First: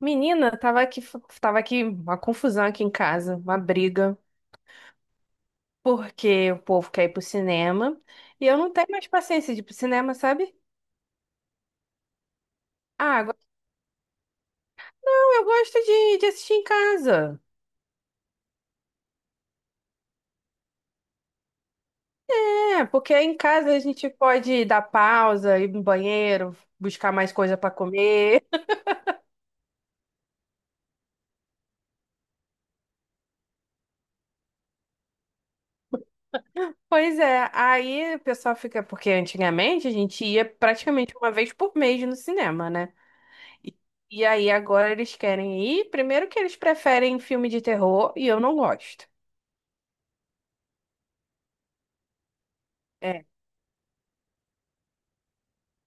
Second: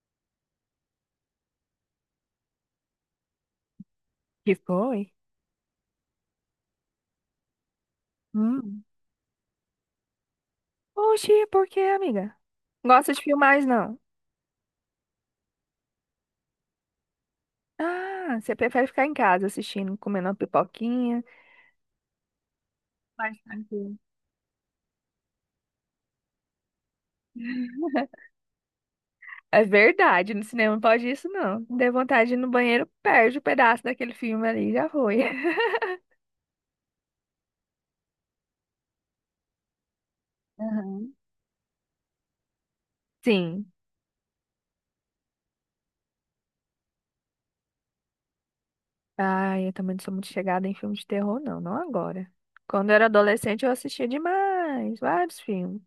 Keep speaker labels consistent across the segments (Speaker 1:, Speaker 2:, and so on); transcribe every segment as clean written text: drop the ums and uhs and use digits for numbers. Speaker 1: Menina, tava aqui uma confusão aqui em casa, uma briga,
Speaker 2: Que foi?
Speaker 1: porque o povo quer ir pro cinema e eu não
Speaker 2: Hum.
Speaker 1: tenho mais paciência de ir pro cinema, sabe?
Speaker 2: Oxi, por quê, amiga? Gosta
Speaker 1: Ah,
Speaker 2: de
Speaker 1: agora
Speaker 2: filmar, não?
Speaker 1: não, eu gosto de assistir em casa.
Speaker 2: Ah, você prefere ficar em casa assistindo, comendo uma pipoquinha,
Speaker 1: É, porque
Speaker 2: mais
Speaker 1: em casa a
Speaker 2: tranquilo.
Speaker 1: gente pode dar pausa, ir no banheiro, buscar mais coisa pra comer.
Speaker 2: É verdade, no cinema não pode isso, não. Dê vontade de ir no banheiro, perde o pedaço daquele filme ali, já foi.
Speaker 1: Pois é, aí o pessoal fica, porque antigamente a gente ia
Speaker 2: Aham.
Speaker 1: praticamente uma vez por mês no cinema, né?
Speaker 2: Sim.
Speaker 1: E e aí agora eles querem ir, primeiro que eles preferem filme de terror e eu não gosto.
Speaker 2: Ai, eu também não sou muito chegada em filme de terror, não, não agora. Quando eu era
Speaker 1: É.
Speaker 2: adolescente, eu assistia demais, vários filmes.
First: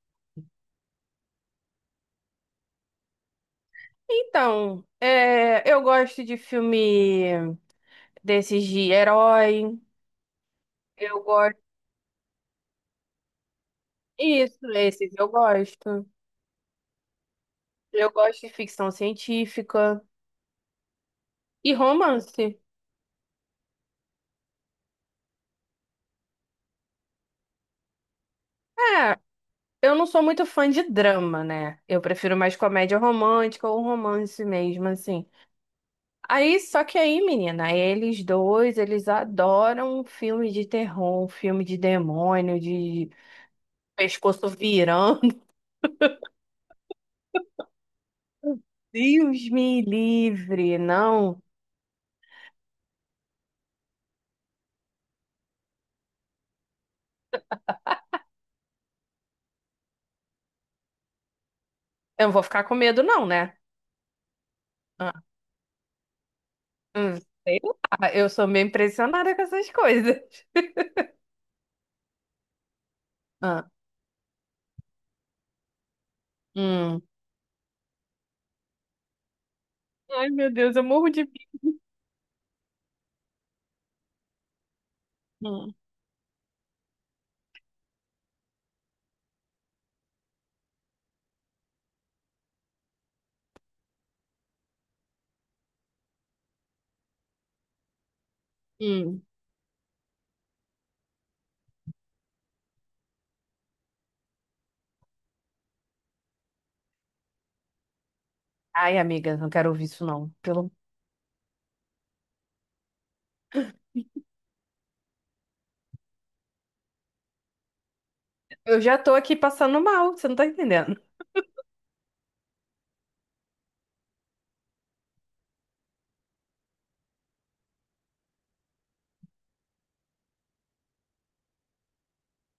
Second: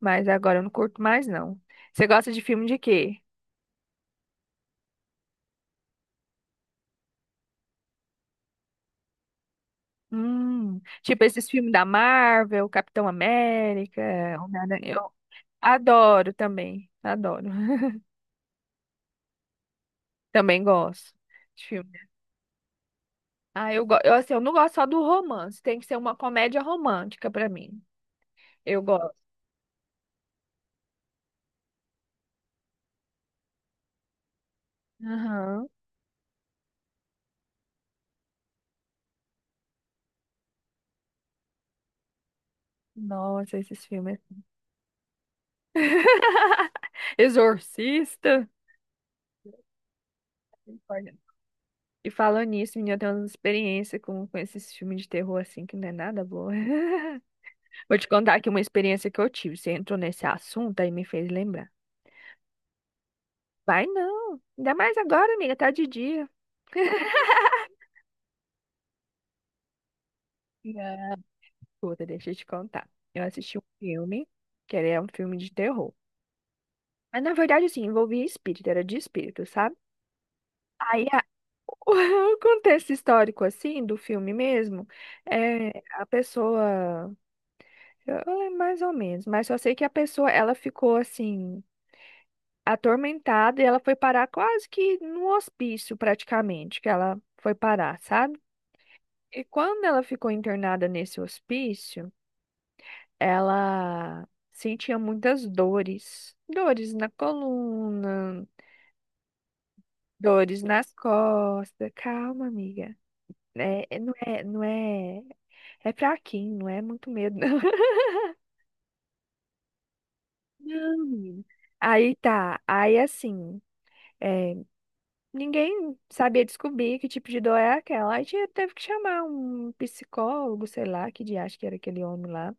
Speaker 2: Mas agora eu não curto mais, não. Você gosta de filme de quê?
Speaker 1: Eu gosto de filme desses de herói. Eu
Speaker 2: Tipo esses
Speaker 1: gosto.
Speaker 2: filmes da Marvel, Capitão América,
Speaker 1: Isso,
Speaker 2: Homem-Aranha, eu
Speaker 1: esses eu gosto.
Speaker 2: adoro também, adoro.
Speaker 1: Eu gosto de ficção científica
Speaker 2: Também gosto de
Speaker 1: e
Speaker 2: filme.
Speaker 1: romance.
Speaker 2: Ah, eu, eu, assim, eu não gosto só do romance, tem que ser uma comédia romântica pra mim. Eu gosto.
Speaker 1: É, eu não sou muito fã de drama, né? Eu prefiro mais comédia romântica ou romance mesmo, assim.
Speaker 2: Aham.
Speaker 1: Aí, só que aí, menina, eles dois, eles adoram filme de terror, filme de demônio, de
Speaker 2: Nossa, esses filmes.
Speaker 1: pescoço virando.
Speaker 2: Exorcista.
Speaker 1: Deus me livre,
Speaker 2: Misericórdia.
Speaker 1: não.
Speaker 2: E falando nisso, menina, eu tenho uma experiência com esses filmes de terror assim que não é nada boa. Vou te contar aqui uma experiência que eu tive. Você entrou nesse assunto aí me fez lembrar.
Speaker 1: Eu não vou ficar com medo, não, né?
Speaker 2: Vai não. Ainda mais
Speaker 1: Ah,
Speaker 2: agora, amiga, tá de dia.
Speaker 1: hum, sei lá, eu sou meio impressionada com essas coisas.
Speaker 2: Ah, puta, deixa eu te contar. Eu assisti um
Speaker 1: Ah,
Speaker 2: filme, que ele é um filme de terror.
Speaker 1: hum.
Speaker 2: Mas na verdade, assim, envolvia espírito, era de espírito, sabe?
Speaker 1: Ai, meu Deus, eu
Speaker 2: Aí
Speaker 1: morro de
Speaker 2: a-
Speaker 1: medo.
Speaker 2: o contexto histórico, assim, do filme mesmo,
Speaker 1: Hum,
Speaker 2: é a pessoa. Eu lembro mais ou menos, mas só sei que a pessoa, ela ficou assim, atormentada e ela foi parar quase que no hospício, praticamente, que ela foi parar, sabe?
Speaker 1: hum.
Speaker 2: E quando ela ficou internada nesse hospício. Ela sentia muitas dores, dores na coluna,
Speaker 1: Ai, amiga, não quero ouvir isso, não.
Speaker 2: dores
Speaker 1: Pelo...
Speaker 2: nas costas. Calma, amiga. Não é, é fraquinho, não é muito medo, não.
Speaker 1: Eu já tô aqui passando mal, você não tá entendendo.
Speaker 2: Não, menina. Aí tá, aí assim, é, ninguém sabia descobrir que tipo de dor é aquela. Aí teve que chamar um psicólogo, sei lá, que diacho que era aquele homem lá.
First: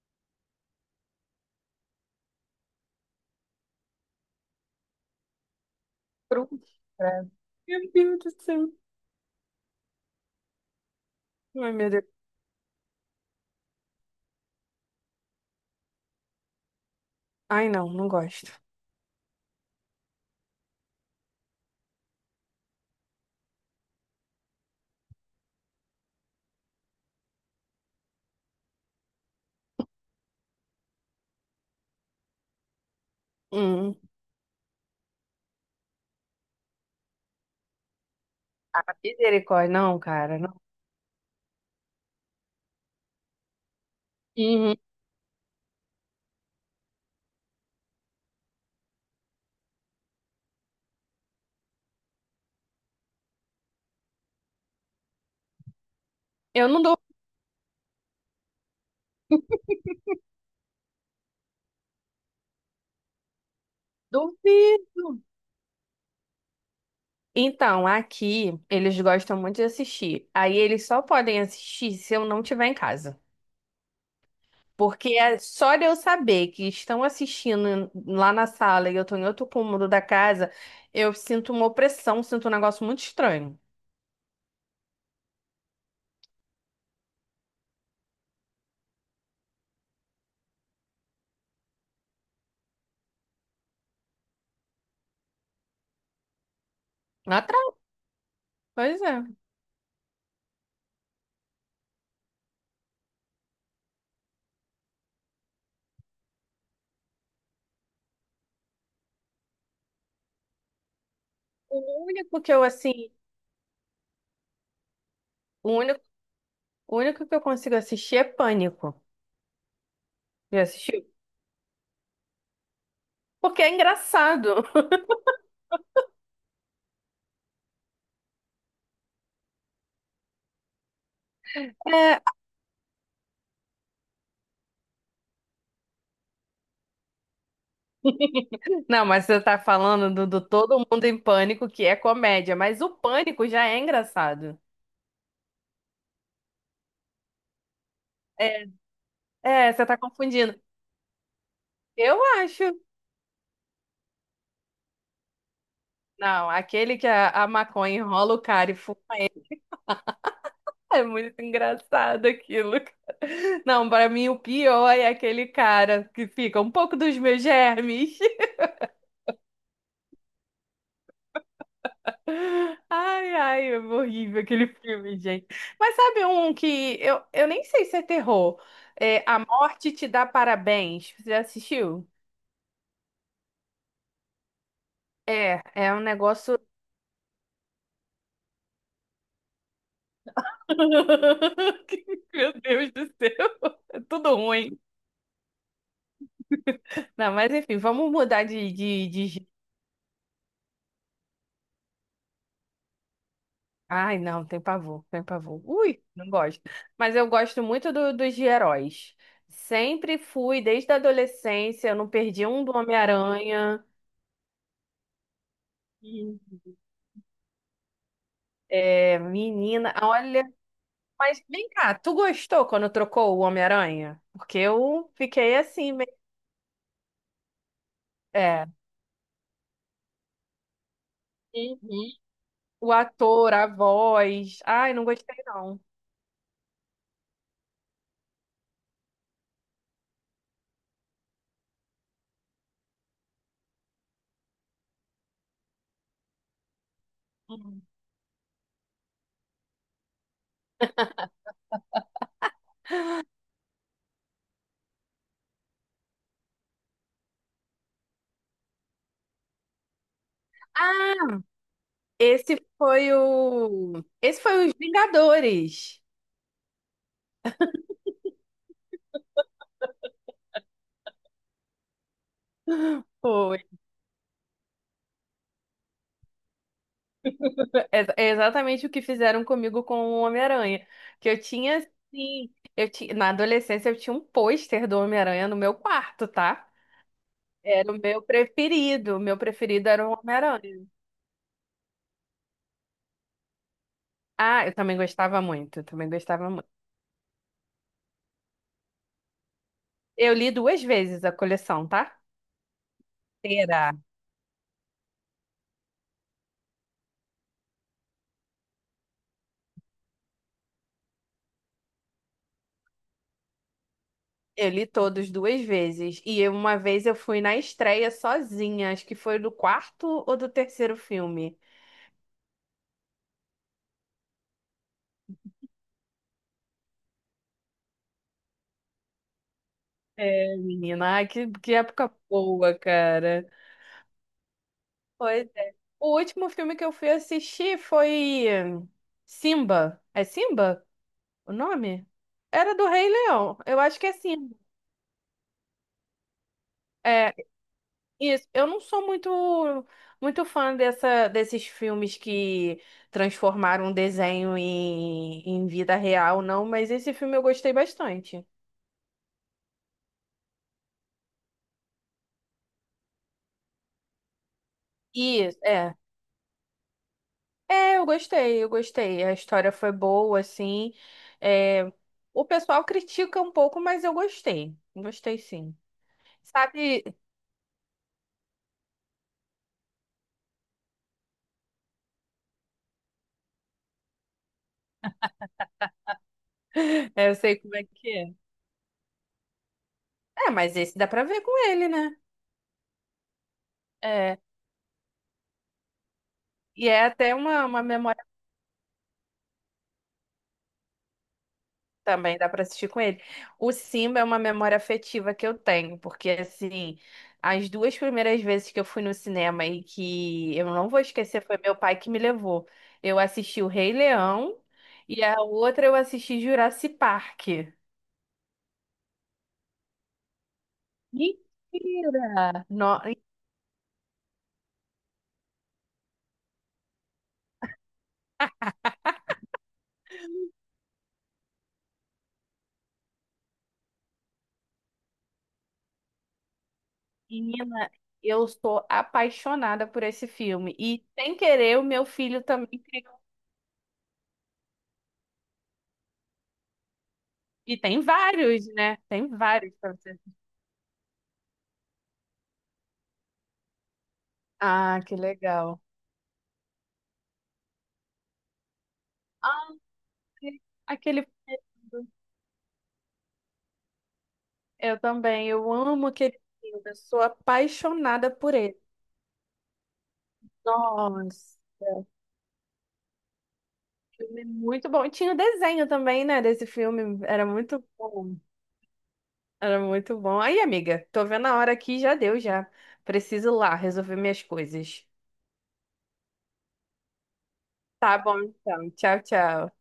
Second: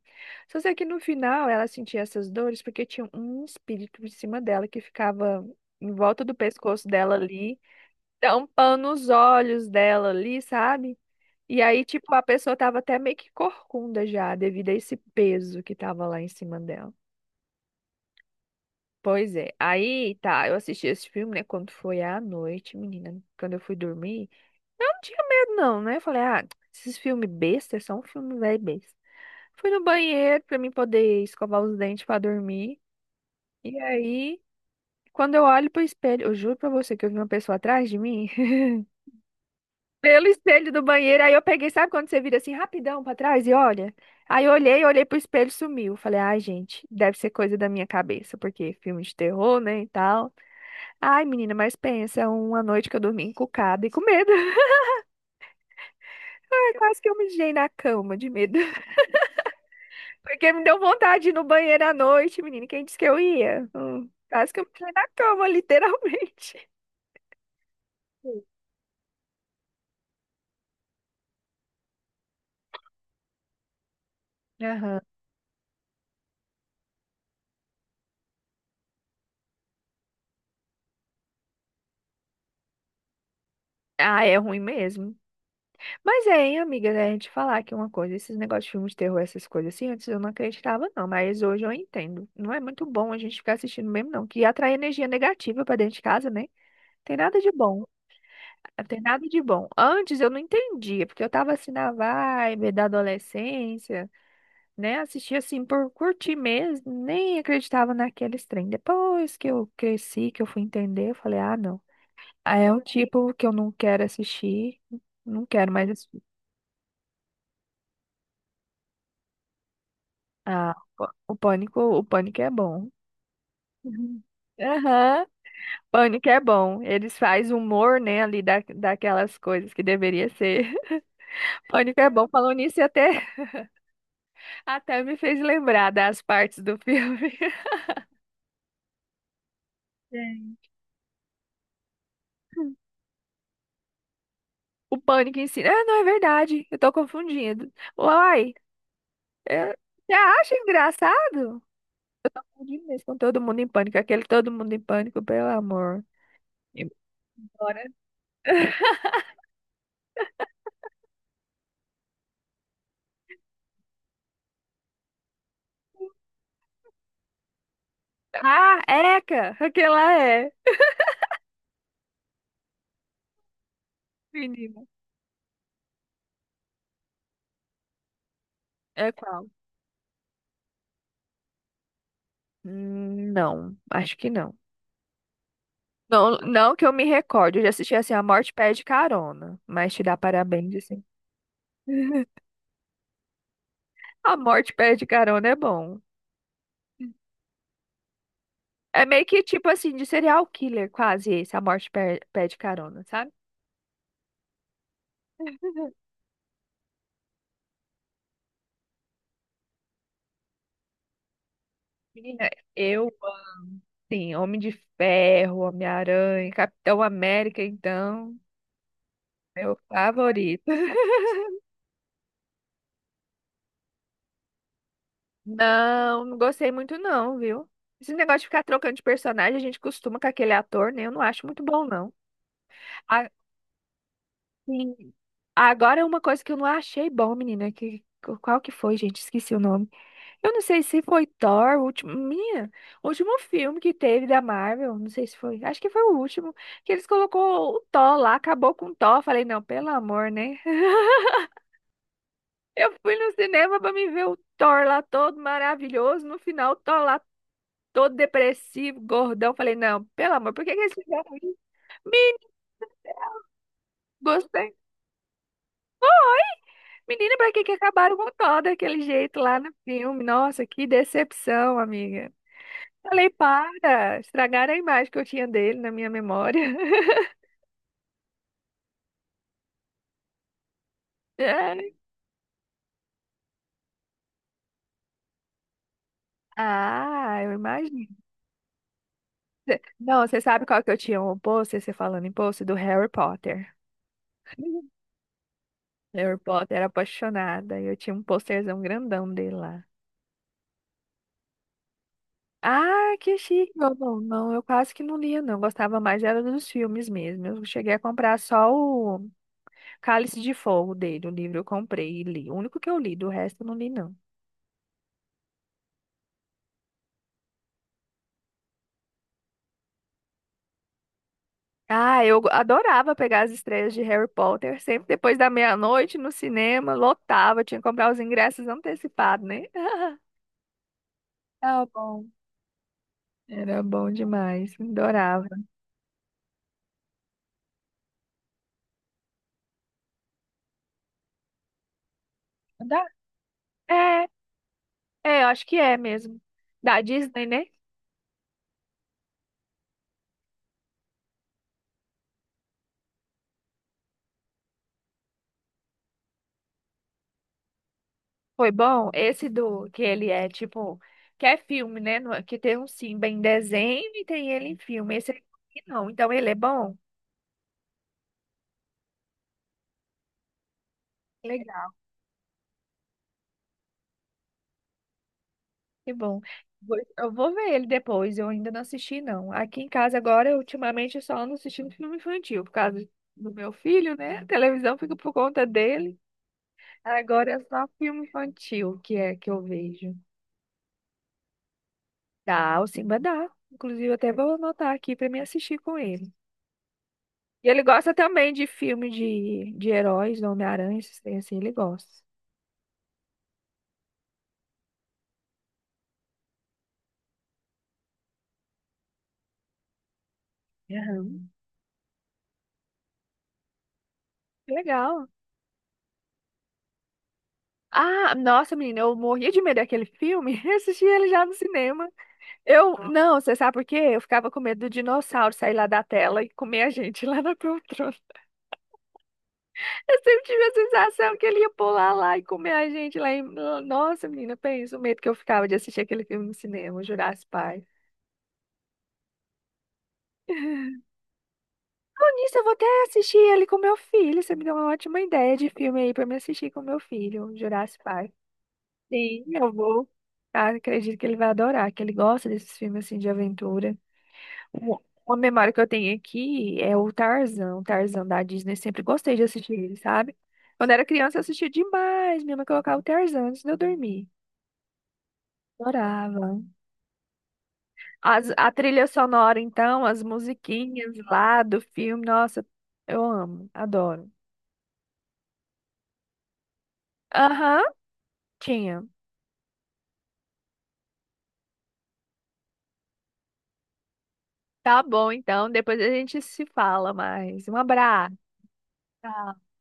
Speaker 2: Só sei que no final ela sentia essas dores porque tinha um espírito em cima dela que ficava em volta do
Speaker 1: Pronto.
Speaker 2: pescoço dela
Speaker 1: É.
Speaker 2: ali,
Speaker 1: Meu Deus do céu.
Speaker 2: tampando os olhos dela ali, sabe? E
Speaker 1: Ai,
Speaker 2: aí,
Speaker 1: meu Deus.
Speaker 2: tipo, a pessoa tava até meio que corcunda já, devido a esse peso que tava lá em cima dela.
Speaker 1: Ai, não, não gosto.
Speaker 2: Pois é. Aí, tá, eu assisti esse filme, né, quando foi à noite, menina, quando eu fui dormir. Eu não tinha medo, não, né? Eu falei, ah, esses filmes besta, é só um filme velho besta. Fui no banheiro pra mim poder escovar os dentes pra dormir. E
Speaker 1: Hum.
Speaker 2: aí, quando eu olho pro espelho, eu juro pra você que eu vi uma pessoa atrás de mim,
Speaker 1: Misericórdia, não,
Speaker 2: pelo
Speaker 1: cara, não.
Speaker 2: espelho do banheiro. Aí eu peguei, sabe quando você vira assim rapidão pra trás e olha? Aí eu
Speaker 1: Uhum.
Speaker 2: olhei pro espelho e sumiu. Falei, ai, gente, deve ser coisa da minha cabeça, porque filme de terror, né, e tal. Ai, menina, mas pensa, uma noite que eu dormi encucada e com medo.
Speaker 1: Eu
Speaker 2: Ai,
Speaker 1: não dou.
Speaker 2: quase que eu me mijei na cama de medo. Porque me deu vontade de ir no banheiro à noite, menina. Quem disse que eu ia? Quase que eu me caí
Speaker 1: Duvido.
Speaker 2: na cama, literalmente.
Speaker 1: Então,
Speaker 2: Sim.
Speaker 1: aqui eles gostam muito de assistir. Aí eles só podem assistir se eu não estiver em casa.
Speaker 2: Aham.
Speaker 1: Porque é só de eu saber que estão assistindo lá na sala e eu tô em outro cômodo da casa, eu sinto uma opressão, sinto um negócio muito estranho.
Speaker 2: Ah, é ruim mesmo. Mas é, hein, amiga, né? A gente falar aqui uma coisa, esses negócios de filmes de terror, essas coisas assim, antes eu não acreditava, não, mas hoje eu entendo. Não é muito bom a gente ficar assistindo mesmo, não, que atrai energia negativa pra dentro de casa, né? Tem
Speaker 1: Lá
Speaker 2: nada de
Speaker 1: atrás,
Speaker 2: bom, tem
Speaker 1: pois é.
Speaker 2: nada de bom. Antes eu não entendia, porque eu tava assim na vibe da adolescência, né? Assistia assim por curtir mesmo, nem acreditava naqueles trem. Depois que eu cresci, que eu fui entender, eu falei, ah,
Speaker 1: O
Speaker 2: não.
Speaker 1: único que
Speaker 2: Ah,
Speaker 1: eu,
Speaker 2: é um
Speaker 1: assim,
Speaker 2: tipo que eu não quero assistir, não
Speaker 1: o
Speaker 2: quero mais
Speaker 1: único,
Speaker 2: assistir.
Speaker 1: o único que eu consigo assistir é Pânico. Já
Speaker 2: Ah, o
Speaker 1: assistiu?
Speaker 2: o Pânico, o Pânico é bom.
Speaker 1: Porque é
Speaker 2: Uhum.
Speaker 1: engraçado.
Speaker 2: Aham, Pânico é bom. Eles fazem humor, né, ali daquelas coisas que deveria ser. Pânico é
Speaker 1: É.
Speaker 2: bom. Falando nisso, até me fez lembrar das partes do filme.
Speaker 1: Não, mas você tá falando do
Speaker 2: Sim.
Speaker 1: Todo Mundo em Pânico, que é comédia, mas o Pânico já é engraçado.
Speaker 2: O pânico em si. Ah, não, é verdade. Eu tô confundindo. Uai,
Speaker 1: É,
Speaker 2: é,
Speaker 1: é, você tá
Speaker 2: você acha
Speaker 1: confundindo.
Speaker 2: engraçado?
Speaker 1: Eu acho.
Speaker 2: Demais. Com todo mundo em pânico, aquele todo mundo em pânico, pelo amor.
Speaker 1: Não, aquele que a
Speaker 2: Embora.
Speaker 1: maconha enrola o cara e fu- É muito engraçado aquilo. Não, pra mim o pior é aquele cara que fica um pouco dos meus germes.
Speaker 2: Ah, eca! Aquela é,
Speaker 1: Ai, ai, é horrível aquele
Speaker 2: menina.
Speaker 1: filme, gente. Mas sabe um que eu nem sei se é terror.
Speaker 2: É
Speaker 1: É A
Speaker 2: qual?
Speaker 1: Morte Te Dá Parabéns. Você já assistiu?
Speaker 2: Não, acho que não.
Speaker 1: É, é um
Speaker 2: Não,
Speaker 1: negócio.
Speaker 2: não que eu me recorde, eu já assisti assim, A Morte Pede Carona, mas te dá parabéns, assim.
Speaker 1: Meu Deus do céu, é tudo
Speaker 2: A Morte
Speaker 1: ruim.
Speaker 2: Pede Carona é bom.
Speaker 1: Não, mas enfim, vamos mudar de,
Speaker 2: É
Speaker 1: de,
Speaker 2: meio que
Speaker 1: de
Speaker 2: tipo assim, de serial killer, quase esse, Pede Carona, sabe?
Speaker 1: Ai, não, tem pavor, tem pavor.
Speaker 2: Uhum.
Speaker 1: Ui, não gosto. Mas eu gosto muito do- dos de heróis. Sempre fui, desde a adolescência, eu não perdi
Speaker 2: Menina,
Speaker 1: um do
Speaker 2: eu
Speaker 1: Homem-Aranha.
Speaker 2: sim, Homem de Ferro, Homem-Aranha,
Speaker 1: Hum.
Speaker 2: Capitão América, então,
Speaker 1: É,
Speaker 2: meu
Speaker 1: menina, olha,
Speaker 2: favorito.
Speaker 1: mas vem cá, tu gostou quando trocou o Homem-Aranha? Porque eu fiquei assim, meio...
Speaker 2: Não, não gostei muito não, viu? Esse negócio de ficar
Speaker 1: É.
Speaker 2: trocando de personagem, a gente costuma com aquele ator, né? Eu não acho muito bom,
Speaker 1: Uhum.
Speaker 2: não.
Speaker 1: O
Speaker 2: A-
Speaker 1: ator, a voz. Ai, não
Speaker 2: sim,
Speaker 1: gostei não.
Speaker 2: agora, uma coisa que eu não achei bom, menina, que, qual que foi, gente? Esqueci o nome. Eu não sei se foi Thor, o último, minha, o último filme que teve da Marvel, não sei se foi, acho que foi o último, que eles colocou o
Speaker 1: Hum.
Speaker 2: Thor lá, acabou com o Thor. Falei, não, pelo amor, né? Eu fui no cinema pra me ver o Thor lá todo maravilhoso. No final, o Thor lá todo depressivo, gordão. Falei, não, pelo amor, por que que eles
Speaker 1: Ah,
Speaker 2: fizeram isso? Me
Speaker 1: esse foi os
Speaker 2: gostei.
Speaker 1: Vingadores.
Speaker 2: Menina, pra que que acabaram com o Thor daquele jeito lá no filme? Nossa, que decepção, amiga. Falei,
Speaker 1: Foi
Speaker 2: para, estragaram a imagem que eu tinha dele na minha memória.
Speaker 1: É é exatamente o que fizeram comigo com o Homem-Aranha. Que eu tinha,
Speaker 2: Ai.
Speaker 1: sim, eu ti- na adolescência eu tinha um pôster do Homem-Aranha no meu quarto, tá?
Speaker 2: Ah, eu
Speaker 1: Era o
Speaker 2: imagino.
Speaker 1: meu preferido. O meu preferido era o
Speaker 2: Não, você sabe qual
Speaker 1: Homem-Aranha.
Speaker 2: que eu tinha? O pôster, você falando em pôster, do Harry Potter.
Speaker 1: Ah, eu também gostava muito, eu também
Speaker 2: Harry
Speaker 1: gostava muito.
Speaker 2: Potter era apaixonada. E eu tinha um posterzão grandão dele lá.
Speaker 1: Eu li duas vezes a coleção, tá?
Speaker 2: Ah, que chique!
Speaker 1: Inteira.
Speaker 2: Eu não, eu quase que não lia, não. Eu gostava mais era dos filmes mesmo. Eu cheguei a comprar só o Cálice de Fogo dele, o livro eu comprei e li. O único que eu li, do resto eu não li, não.
Speaker 1: Eu li todos duas vezes. E eu- uma vez eu fui na estreia sozinha, acho que foi do quarto ou do terceiro filme.
Speaker 2: Ah, eu adorava pegar as estreias de Harry Potter, sempre depois da meia-noite no cinema, lotava, tinha que comprar os ingressos antecipados, né?
Speaker 1: É, menina, ai, que
Speaker 2: Era
Speaker 1: época
Speaker 2: bom.
Speaker 1: boa, cara.
Speaker 2: Era bom demais, adorava.
Speaker 1: Pois é. O último filme que eu fui assistir foi Simba. É Simba o nome? Era do
Speaker 2: Dá?
Speaker 1: Rei Leão. Eu acho que é
Speaker 2: É,
Speaker 1: Simba.
Speaker 2: é, eu acho que é mesmo. Da
Speaker 1: É,
Speaker 2: Disney, né?
Speaker 1: isso. Eu não sou muito fã dessa, desses filmes que transformaram um desenho em vida real, não, mas esse filme eu gostei bastante.
Speaker 2: Foi bom. Esse do que ele é tipo, que é filme, né? Que tem um Simba em desenho e tem ele em filme. Esse aqui
Speaker 1: Isso, é.
Speaker 2: não. Então ele é bom?
Speaker 1: É, eu gostei, eu gostei. A história foi boa, assim. É,
Speaker 2: Legal,
Speaker 1: o pessoal critica um pouco, mas eu gostei. Gostei, sim.
Speaker 2: que bom.
Speaker 1: Sabe?
Speaker 2: Eu vou ver ele depois. Eu ainda não assisti, não. Aqui em casa agora, eu, ultimamente, eu só ando assistindo filme infantil por causa do meu filho, né? A televisão fica por conta dele.
Speaker 1: É. Eu
Speaker 2: Agora
Speaker 1: sei
Speaker 2: é
Speaker 1: como é
Speaker 2: só
Speaker 1: que
Speaker 2: filme
Speaker 1: é.
Speaker 2: infantil que é que eu vejo.
Speaker 1: É, mas esse dá pra ver com ele, né?
Speaker 2: Dá, o Simba dá. Inclusive, eu até
Speaker 1: É.
Speaker 2: vou anotar aqui pra me assistir com ele.
Speaker 1: E é até
Speaker 2: E ele
Speaker 1: uma
Speaker 2: gosta
Speaker 1: memória
Speaker 2: também de filme de heróis, do Homem-Aranha, esses tem assim, ele gosta.
Speaker 1: também, dá pra assistir com ele. O Simba é uma memória afetiva que eu tenho, porque assim, as duas primeiras vezes que eu fui no cinema e que eu não vou esquecer,
Speaker 2: Aham.
Speaker 1: foi meu pai que me levou. Eu assisti o Rei Leão
Speaker 2: Que
Speaker 1: e
Speaker 2: legal.
Speaker 1: a outra eu assisti Jurassic Park.
Speaker 2: Ah, nossa, menina, eu morria de medo daquele filme. Eu assisti ele já no cinema.
Speaker 1: Mentira!
Speaker 2: Eu,
Speaker 1: No-
Speaker 2: não, você sabe por quê? Eu ficava com medo do dinossauro sair lá da tela e comer a gente lá na poltrona. Eu sempre tive a sensação que ele ia pular lá e comer a gente lá em... Nossa, menina, pensa o medo que eu ficava de assistir aquele filme no cinema, Jurassic Park.
Speaker 1: Menina, eu sou apaixonada por esse filme. E, sem querer, o meu filho
Speaker 2: Isso, eu vou
Speaker 1: também
Speaker 2: até
Speaker 1: criou.
Speaker 2: assistir ele com meu filho. Você me deu uma ótima ideia de filme aí pra me assistir com meu filho, um
Speaker 1: E tem
Speaker 2: Jurassic Park.
Speaker 1: vários, né? Tem
Speaker 2: Sim, eu
Speaker 1: vários pra
Speaker 2: vou.
Speaker 1: você.
Speaker 2: Ah, acredito que ele vai adorar, que ele gosta desses filmes assim de aventura. Um-
Speaker 1: Ah, que
Speaker 2: Uma memória
Speaker 1: legal.
Speaker 2: que eu tenho aqui é o Tarzan da Disney. Sempre gostei de
Speaker 1: Ah,
Speaker 2: assistir ele, sabe? Quando era
Speaker 1: aquele
Speaker 2: criança, eu assistia
Speaker 1: período.
Speaker 2: demais. Minha mãe colocava o Tarzan antes de eu dormir.
Speaker 1: Eu também, eu amo aquele
Speaker 2: Adorava.
Speaker 1: filme. Eu sou apaixonada por
Speaker 2: A
Speaker 1: ele.
Speaker 2: trilha sonora, então, as musiquinhas
Speaker 1: Nossa,
Speaker 2: lá do
Speaker 1: o
Speaker 2: filme, nossa, eu amo, adoro.
Speaker 1: filme é muito bom. E tinha o desenho também, né, desse filme. Era muito
Speaker 2: Aham,
Speaker 1: bom.
Speaker 2: tinha.
Speaker 1: Era muito bom. Aí, amiga, tô vendo a hora aqui, já deu, já. Preciso ir lá resolver minhas
Speaker 2: Tá
Speaker 1: coisas.
Speaker 2: bom, então. Depois a gente se fala mais. Um
Speaker 1: Tá
Speaker 2: abraço.
Speaker 1: bom, então. Tchau,
Speaker 2: Tchau.
Speaker 1: tchau.